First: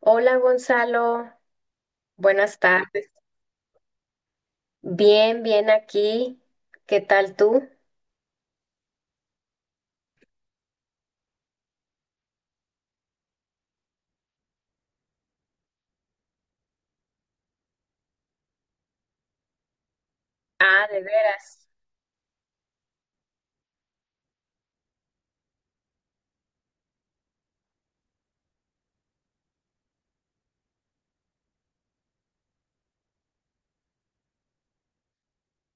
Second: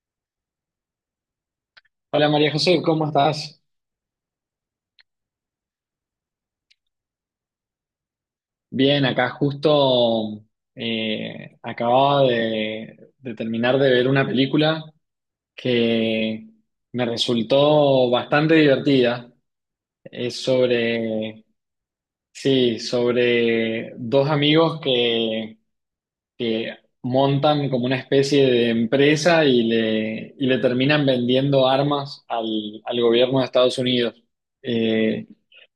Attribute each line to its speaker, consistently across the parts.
Speaker 1: Hola Gonzalo,
Speaker 2: Hola María
Speaker 1: buenas
Speaker 2: José, ¿cómo
Speaker 1: tardes.
Speaker 2: estás?
Speaker 1: Bien, bien aquí. ¿Qué tal tú?
Speaker 2: Bien, acá justo acababa de terminar de ver una película que me resultó bastante divertida. Es
Speaker 1: Ah, de
Speaker 2: sobre,
Speaker 1: veras.
Speaker 2: sí, sobre dos amigos que montan como una especie de empresa y le terminan vendiendo armas al gobierno de Estados Unidos. Eh,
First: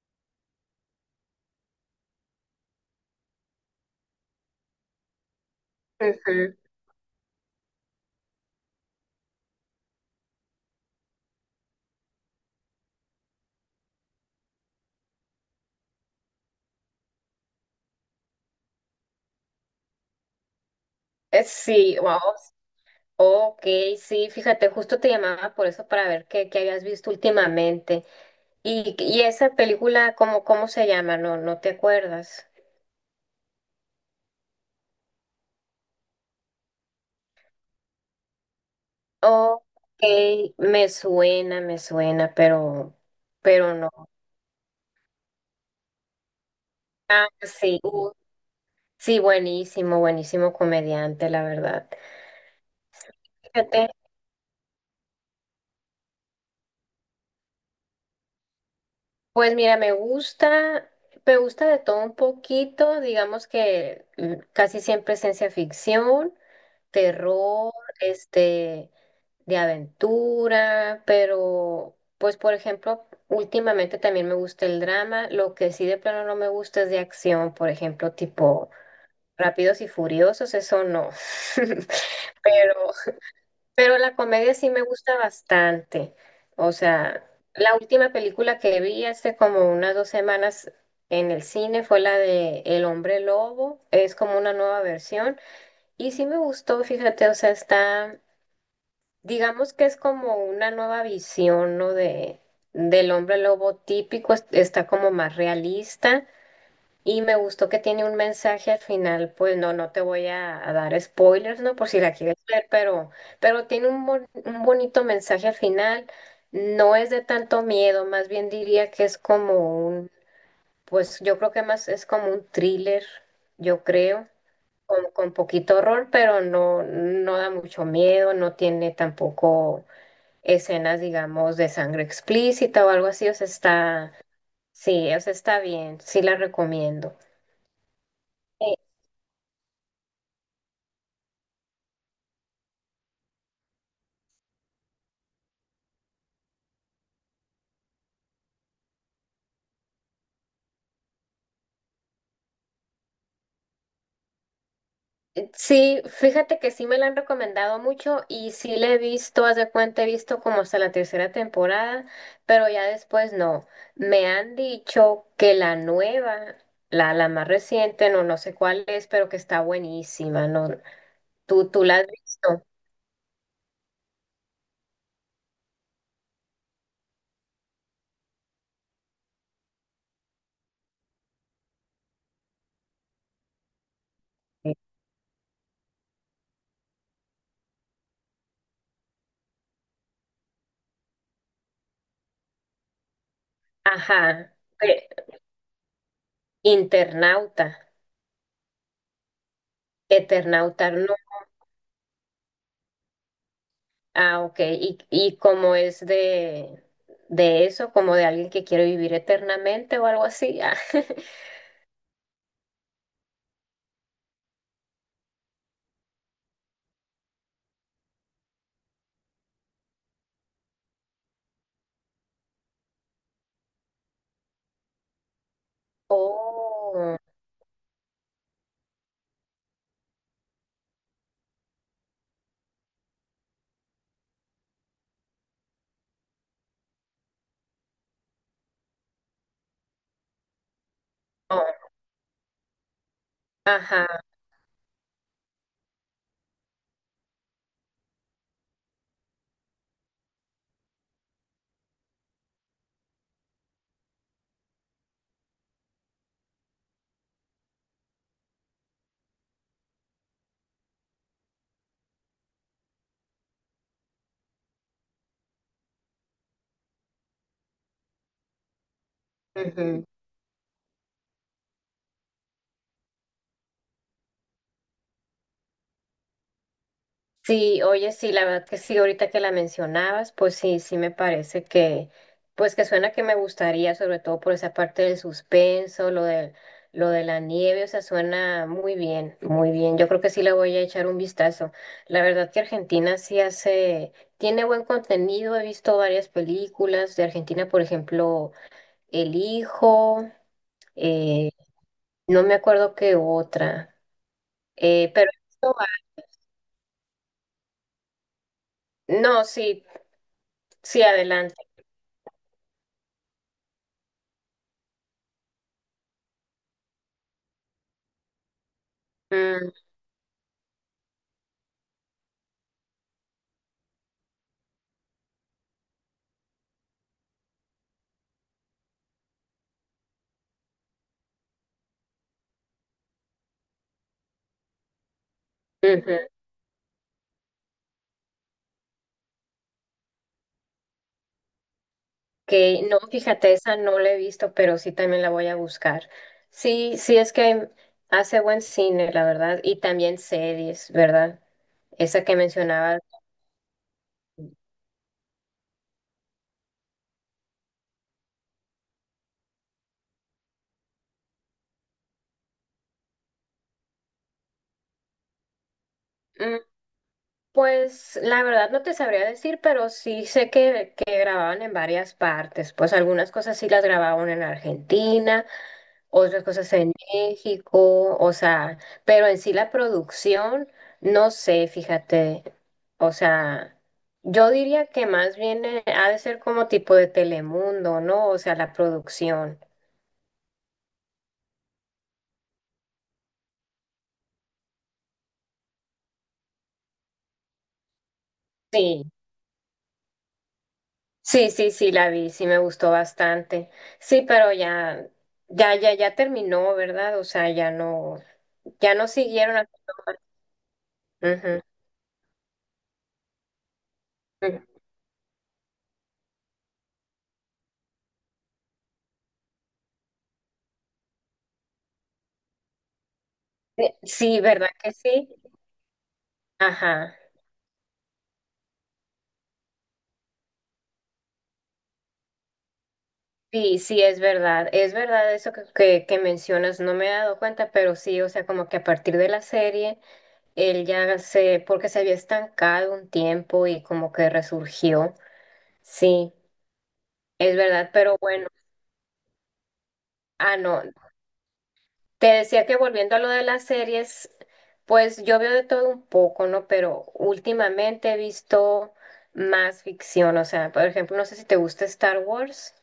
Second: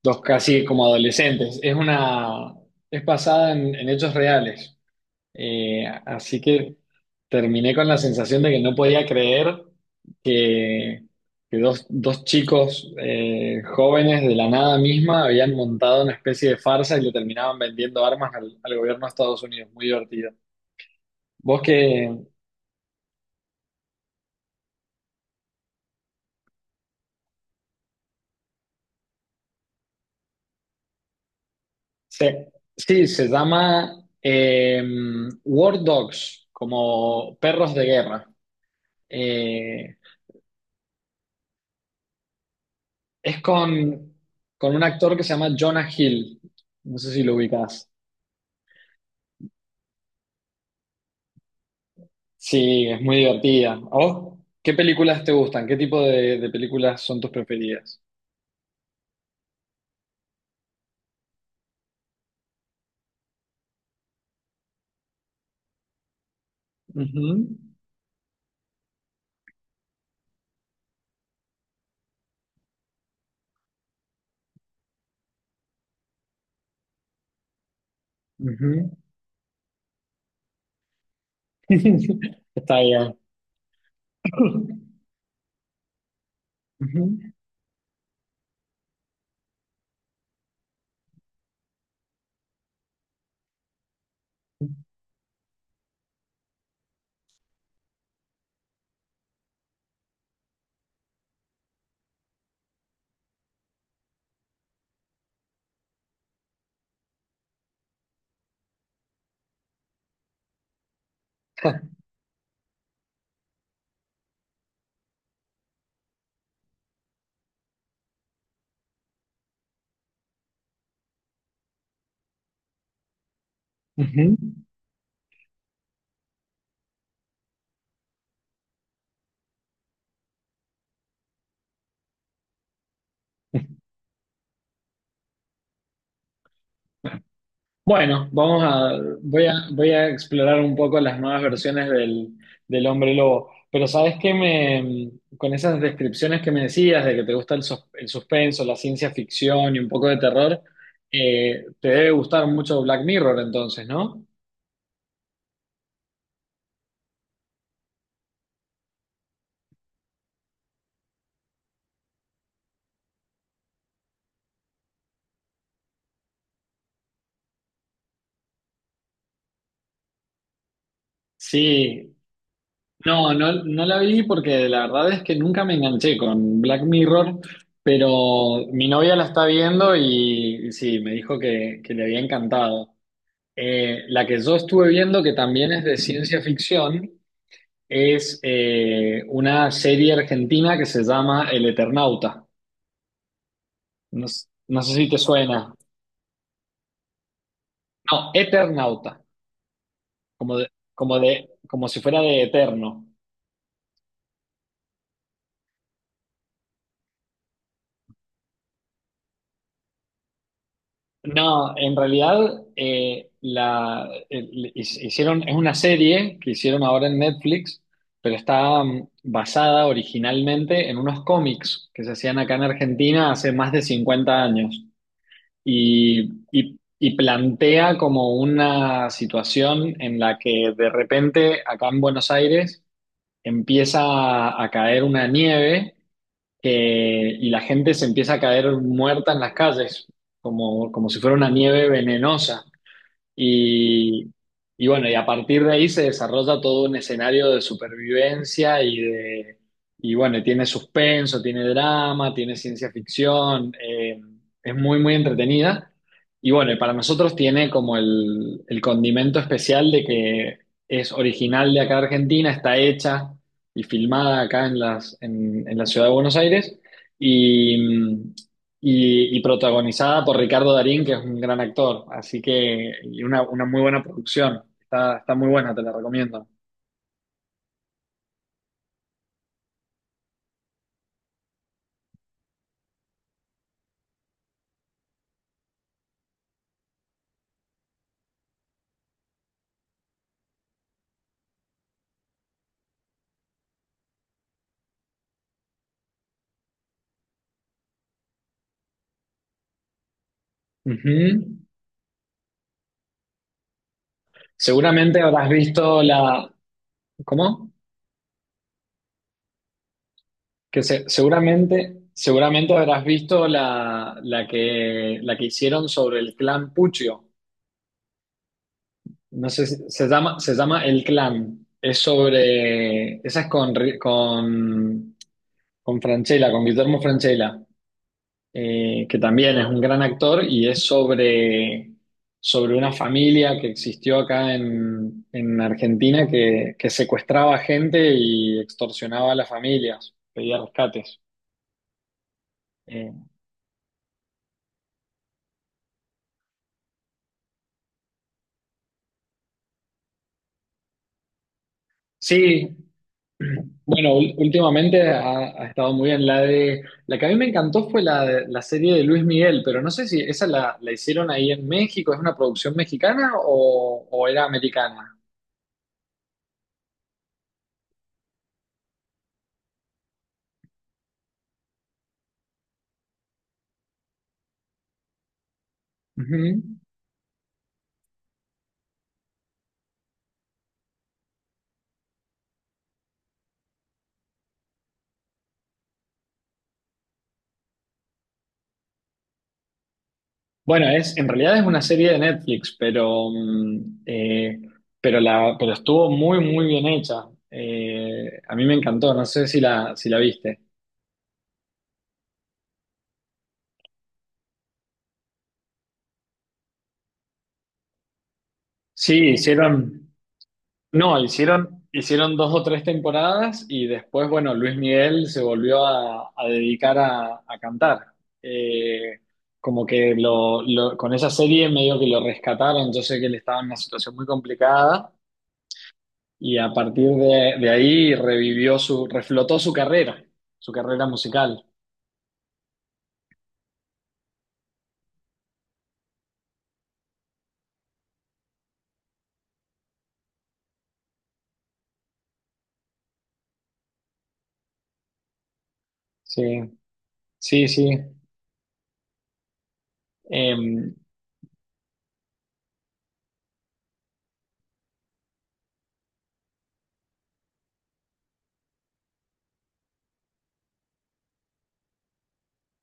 Speaker 2: Dos casi como adolescentes. Es basada en hechos reales. Eh, así
Speaker 1: Ujú.
Speaker 2: que terminé con la sensación de que no podía creer que, que dos chicos jóvenes de la nada misma habían montado una especie de farsa y le terminaban vendiendo armas al gobierno de Estados Unidos. Muy divertido. Vos
Speaker 1: Sí,
Speaker 2: que...
Speaker 1: wow. Ok, sí, fíjate, justo te llamaba por eso para ver qué habías visto últimamente. Y esa película, ¿cómo se llama? No, no te acuerdas.
Speaker 2: se- sí, se llama eh, War Dogs, como perros de guerra.
Speaker 1: Ok,
Speaker 2: Eh,
Speaker 1: me suena, pero,
Speaker 2: es
Speaker 1: pero no.
Speaker 2: con, con un actor que se llama Jonah Hill. No sé si
Speaker 1: Ah,
Speaker 2: lo
Speaker 1: sí,
Speaker 2: ubicás.
Speaker 1: sí, buenísimo, buenísimo comediante, la verdad.
Speaker 2: Sí, es muy divertida. ¿A
Speaker 1: Fíjate.
Speaker 2: vos qué películas te gustan? ¿Qué tipo de películas son tus preferidas?
Speaker 1: Pues mira, me gusta de todo un poquito, digamos que casi siempre es ciencia ficción,
Speaker 2: Ujú,
Speaker 1: terror, este, de aventura, pero pues por ejemplo, últimamente también me gusta el drama, lo que sí de plano no me gusta es de acción, por ejemplo, tipo
Speaker 2: ujú.
Speaker 1: Rápidos y Furiosos, eso no. Pero
Speaker 2: Está bien.
Speaker 1: pero la comedia sí me gusta bastante. O
Speaker 2: Ujú,
Speaker 1: sea, la última película que vi hace como unas 2 semanas en el cine fue la de El hombre lobo. Es como una nueva versión. Y sí me gustó, fíjate, o sea, está, digamos que es como una nueva visión, ¿no? Del hombre lobo típico. Está como más realista. Y me gustó que tiene un mensaje al final, pues no, no te voy a dar spoilers, ¿no? Por si la quieres ver, pero tiene un bonito mensaje al final. No es de tanto miedo, más bien diría que es como un, pues yo creo que más es como un thriller, yo creo,
Speaker 2: ujú.
Speaker 1: con poquito horror, pero no, no da mucho miedo, no tiene tampoco escenas, digamos, de sangre explícita o algo así, o sea, está, sí, o sea, está bien, sí la recomiendo.
Speaker 2: Bueno, vamos a, voy a, voy a explorar un poco las nuevas versiones del hombre lobo. Pero con esas descripciones que me decías de que te gusta el suspenso, la ciencia ficción y un poco de terror, te debe gustar mucho Black Mirror entonces, ¿no?
Speaker 1: Sí, fíjate que sí me la han recomendado mucho y sí la he visto, haz de cuenta, he visto como hasta la tercera temporada, pero ya después no. Me han dicho que la más reciente, no, no sé cuál es, pero que está buenísima, ¿no? ¿Tú la has
Speaker 2: Sí,
Speaker 1: visto?
Speaker 2: no, no, no la vi porque la verdad es que nunca me enganché con Black Mirror, pero mi novia la está viendo y sí, me dijo que le había encantado. La que yo
Speaker 1: Sí.
Speaker 2: estuve viendo, que también es de ciencia ficción, es una serie argentina que se llama El Eternauta. No,
Speaker 1: Ajá.
Speaker 2: no sé si
Speaker 1: Pe-
Speaker 2: te suena.
Speaker 1: Internauta,
Speaker 2: No, Eternauta, como de,
Speaker 1: Eternauta, no.
Speaker 2: como de, como si fuera de eterno.
Speaker 1: Ah, ok. Y como es de eso, como de alguien que quiere vivir eternamente o algo así. Ah.
Speaker 2: No, en realidad hicieron, es una serie que hicieron ahora en Netflix, pero está basada originalmente en unos cómics que se hacían acá en Argentina hace más de 50 años. Y, y
Speaker 1: Oh,
Speaker 2: plantea como una situación en la que de repente acá en Buenos Aires empieza a caer una nieve y la gente se empieza a caer muerta en las calles, como, como si fuera una nieve
Speaker 1: oh,
Speaker 2: venenosa.
Speaker 1: ajá.
Speaker 2: Y, y bueno, y a partir de ahí se desarrolla todo un escenario de supervivencia. Y bueno, tiene suspenso, tiene drama, tiene ciencia ficción, es muy, muy entretenida. Y bueno, y para nosotros tiene como el condimento especial de que es original de acá de Argentina, está hecha y filmada acá en en la ciudad de Buenos Aires. Y, y
Speaker 1: Ujú.
Speaker 2: protagonizada por Ricardo Darín, que es un gran actor. Así que, y una muy buena producción. Está, está muy buena, te la recomiendo.
Speaker 1: Sí, oye, sí, la verdad que sí, ahorita que la mencionabas, pues sí, sí me parece que, pues que suena que me gustaría, sobre todo por esa parte del suspenso, lo de la nieve, o sea, suena muy bien, muy bien. Yo creo que sí le voy a echar un vistazo. La verdad que Argentina sí hace, tiene buen contenido, he visto varias películas de Argentina, por ejemplo, El Hijo,
Speaker 2: Ujú.
Speaker 1: eh, no me acuerdo qué otra,
Speaker 2: Seguramente
Speaker 1: pero.
Speaker 2: habrás visto la. ¿Cómo?
Speaker 1: No, sí, sí, adelante.
Speaker 2: Seguramente habrás visto la que hicieron sobre el clan Puccio. No sé,
Speaker 1: Mm,
Speaker 2: se llama El Clan. Es sobre. Esa es con Francella, con Guillermo Francella. Que también es un gran actor y es sobre una familia que existió acá en
Speaker 1: ujú.
Speaker 2: Argentina que secuestraba gente y extorsionaba a las familias, pedía rescates.
Speaker 1: Que no,
Speaker 2: Eh,
Speaker 1: fíjate, esa no la he visto, pero sí también la voy a buscar. Sí, sí, es que hace buen cine, la verdad, y también series, ¿verdad? Esa que
Speaker 2: sí,
Speaker 1: mencionabas.
Speaker 2: bueno, últimamente ha estado muy bien la de... La que a mí me encantó fue la serie de Luis Miguel, pero no sé si esa la hicieron ahí en México, ¿es una producción mexicana o era americana?
Speaker 1: Mm, Pues la verdad no te sabría decir, pero sí sé que grababan en varias partes. Pues algunas cosas sí las grababan en Argentina, otras
Speaker 2: Ujú.
Speaker 1: cosas en México, o sea, pero en sí la producción, no sé, fíjate, o sea, yo diría que más bien ha de ser como tipo de Telemundo, ¿no? O sea, la producción.
Speaker 2: En realidad es una serie de Netflix, pero estuvo muy, muy bien hecha. A mí me
Speaker 1: Sí,
Speaker 2: encantó, no sé si la viste.
Speaker 1: sí, sí, sí, la vi, sí me gustó bastante. Sí, pero ya terminó, ¿verdad? O sea, ya no
Speaker 2: Sí,
Speaker 1: siguieron.
Speaker 2: hicieron, no,
Speaker 1: Ujú.
Speaker 2: hicieron, hicieron dos o tres temporadas y después, bueno, Luis Miguel se volvió a dedicar a cantar. Eh, Como que con esa serie medio que lo rescataron, yo sé que él estaba en una situación muy
Speaker 1: Sí, ¿verdad que
Speaker 2: complicada.
Speaker 1: sí?
Speaker 2: Y a partir
Speaker 1: Ajá.
Speaker 2: de ahí revivió su, reflotó su carrera musical.
Speaker 1: Sí, sí, es verdad eso que mencionas, no me he dado cuenta, pero sí, o sea, como que a partir de la serie, porque se había estancado un tiempo y como que resurgió, sí,
Speaker 2: Sí,
Speaker 1: es
Speaker 2: sí,
Speaker 1: verdad,
Speaker 2: sí.
Speaker 1: pero bueno. No,
Speaker 2: Em,
Speaker 1: te decía que volviendo a lo de las series, pues yo veo de todo un poco, ¿no? Pero últimamente he visto más ficción, o sea, por ejemplo, no sé si te gusta Star Wars,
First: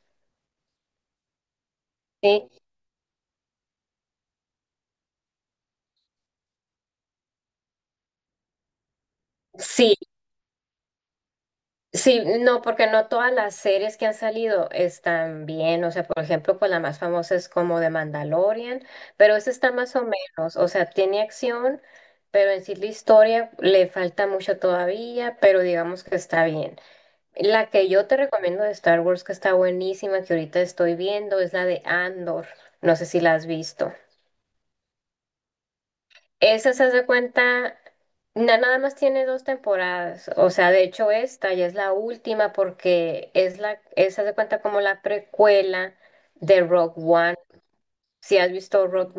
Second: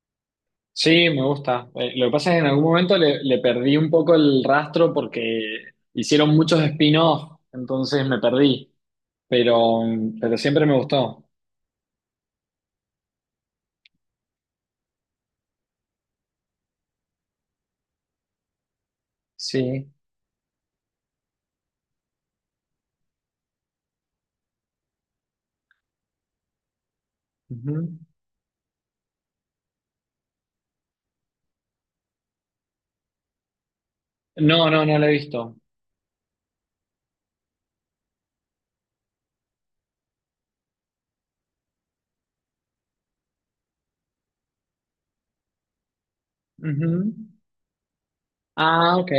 Speaker 2: sí, me gusta. Lo que pasa es que en
Speaker 1: ¿sí?
Speaker 2: algún momento le perdí un poco el rastro porque hicieron muchos spin-off, entonces me perdí. Pero,
Speaker 1: Sí,
Speaker 2: pero siempre me gustó.
Speaker 1: sí, no, porque no todas las series que han salido están bien, o sea, por ejemplo, pues la más famosa es como de Mandalorian, pero esa está
Speaker 2: Sí.
Speaker 1: más o menos, o sea, tiene acción, pero en sí la historia le falta mucho todavía, pero digamos que está bien. La
Speaker 2: Ujú.
Speaker 1: que yo te recomiendo de Star Wars que está buenísima, que ahorita estoy viendo, es la de Andor, no sé si la has visto.
Speaker 2: No, no, no lo he visto.
Speaker 1: Esa se hace cuenta, nada más tiene dos temporadas, o sea, de hecho esta ya es la última porque esa se cuenta como la precuela de Rogue
Speaker 2: Ujú.
Speaker 1: One. Si has visto
Speaker 2: Ah, ok.
Speaker 1: Rogue.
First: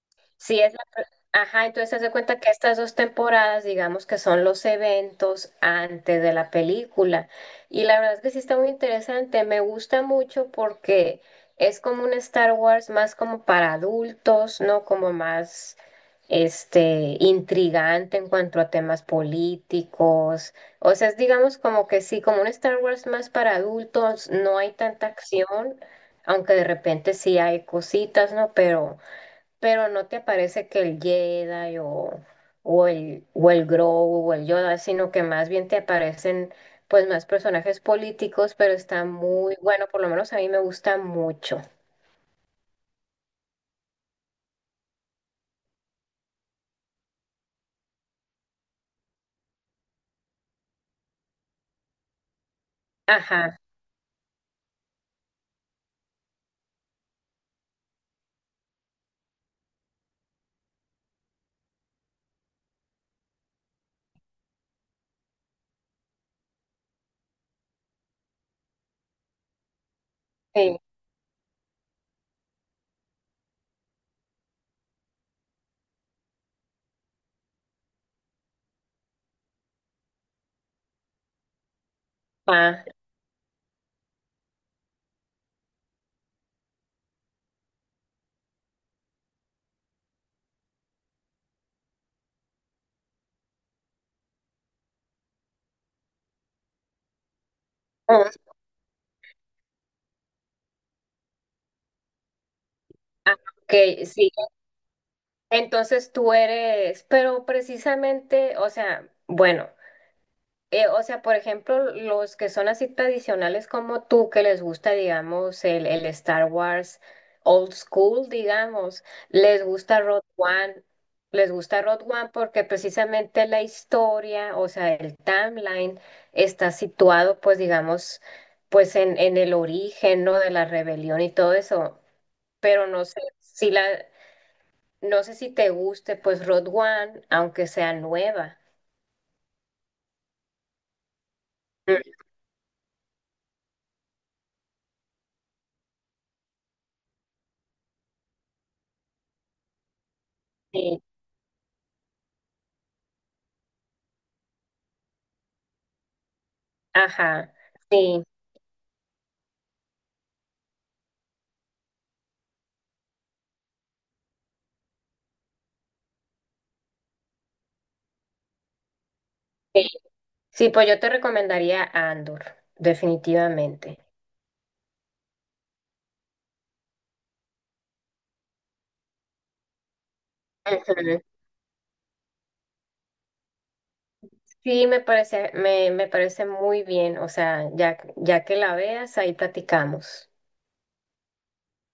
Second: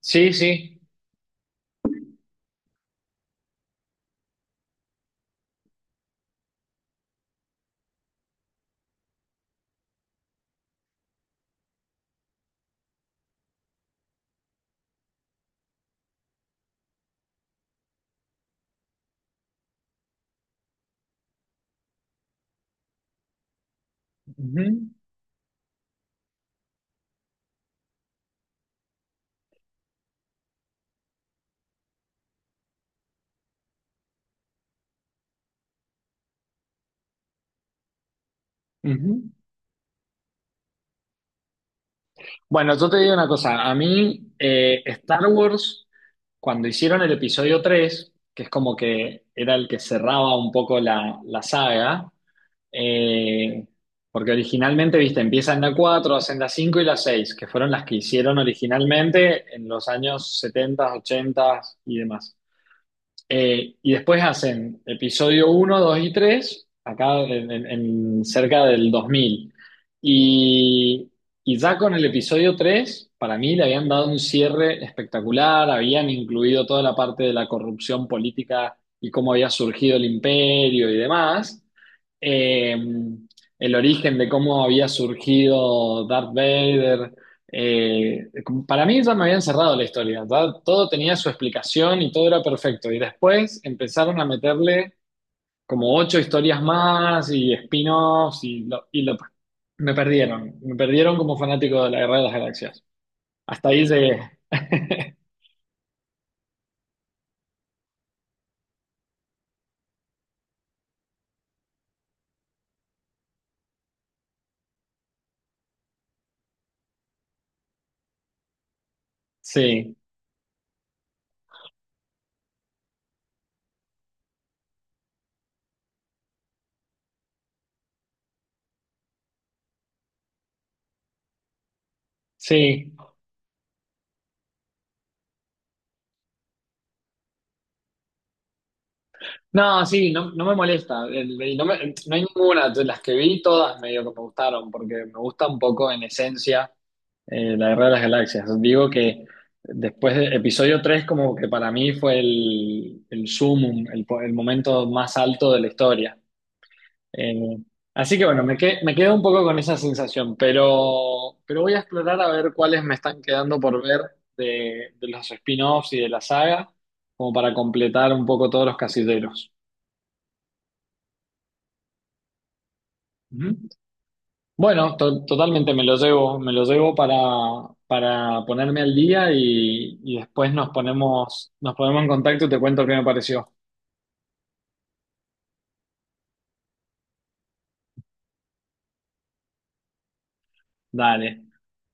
Speaker 2: Sí,
Speaker 1: Sí, es
Speaker 2: sí.
Speaker 1: la... pr- Ajá, entonces se hace cuenta que estas dos temporadas, digamos que son los eventos antes de la película. Y la verdad es que sí está muy interesante. Me gusta mucho porque es como un Star Wars más como para adultos, ¿no? Como más intrigante en cuanto a temas políticos. O sea, es digamos como que sí, como un Star Wars más para adultos, no hay
Speaker 2: Ujú,
Speaker 1: tanta acción, aunque de repente sí hay cositas, ¿no? Pero no te parece que el Jedi o el Grogu o el Yoda, sino que más bien te aparecen pues más personajes políticos, pero está
Speaker 2: ujú.
Speaker 1: muy bueno, por lo menos a mí me gusta mucho.
Speaker 2: Bueno, yo te digo una cosa, a mí Star Wars, cuando hicieron el episodio 3, que es como que era el que cerraba un poco la saga,
Speaker 1: Ajá,
Speaker 2: eh, porque originalmente, viste, empieza en la 4, hacen la 5 y la 6, que fueron las que hicieron originalmente en los años 70, 80 y demás. Y después hacen episodio uno, 2 y 3 acá en, en cerca del 2000.
Speaker 1: sí,
Speaker 2: Y, y ya con el episodio 3 para mí le habían dado un cierre espectacular, habían incluido toda la parte de la corrupción política y cómo había surgido el imperio y demás, eh,
Speaker 1: ah,
Speaker 2: el origen de cómo había surgido Darth Vader. eh, para mí ya me habían cerrado la historia, ya todo tenía su explicación y todo era perfecto. Y después empezaron a meterle como ocho historias más y
Speaker 1: mm,
Speaker 2: spin-offs y me perdieron como fanático de la Guerra de las Galaxias.
Speaker 1: ah,
Speaker 2: Hasta
Speaker 1: ok,
Speaker 2: ahí llegué.
Speaker 1: sí. Entonces tú eres, pero precisamente, o sea, bueno. O sea, por ejemplo, los que son así tradicionales como tú, que les gusta, digamos, el Star Wars old school, digamos, les
Speaker 2: Sí,
Speaker 1: gusta Road One, les gusta Road One porque precisamente la historia, o sea, el timeline está situado, pues, digamos, pues en el origen, ¿no? De la rebelión y todo eso, pero
Speaker 2: sí.
Speaker 1: no sé si te guste, pues, Road One, aunque sea nueva.
Speaker 2: No, sí, no, no me molesta.
Speaker 1: Mm,
Speaker 2: No hay ninguna. De las que vi, todas medio que me gustaron, porque me gusta un poco en esencia la Guerra de las Galaxias. Digo que después de episodio
Speaker 1: sí,
Speaker 2: 3 como que para mí fue el sumum, el momento más alto de la historia.
Speaker 1: ajá,
Speaker 2: Eh, así
Speaker 1: sí.
Speaker 2: que bueno, me quedo un poco con esa sensación, pero voy a explorar a ver cuáles me están quedando por ver de los spin-offs y de la saga, como para completar un poco todos los casilleros.
Speaker 1: Sí. Sí, pues yo te recomendaría Andor,
Speaker 2: Ujú.
Speaker 1: definitivamente.
Speaker 2: Bueno, totalmente me lo llevo para ponerme al día y después
Speaker 1: Ujú.
Speaker 2: nos ponemos en contacto y te cuento qué me pareció.
Speaker 1: Sí, me parece muy bien. O sea, ya, ya que la veas, ahí platicamos.
Speaker 2: Dale.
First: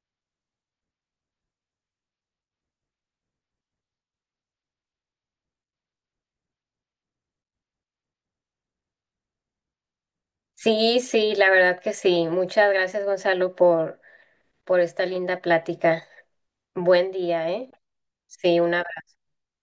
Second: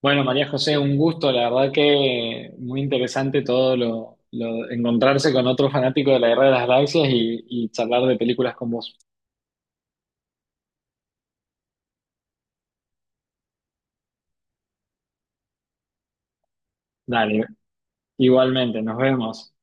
Speaker 2: Bueno, María José, un gusto, la verdad que muy interesante todo encontrarse con otro fanático de la Guerra de las Galaxias y charlar de películas con vos.
Speaker 1: Sí, sí, la verdad que sí. Muchas gracias, Gonzalo, por esta linda plática. Buen
Speaker 2: Dale,
Speaker 1: día, ¿eh? Sí,
Speaker 2: igualmente,
Speaker 1: una
Speaker 2: nos vemos.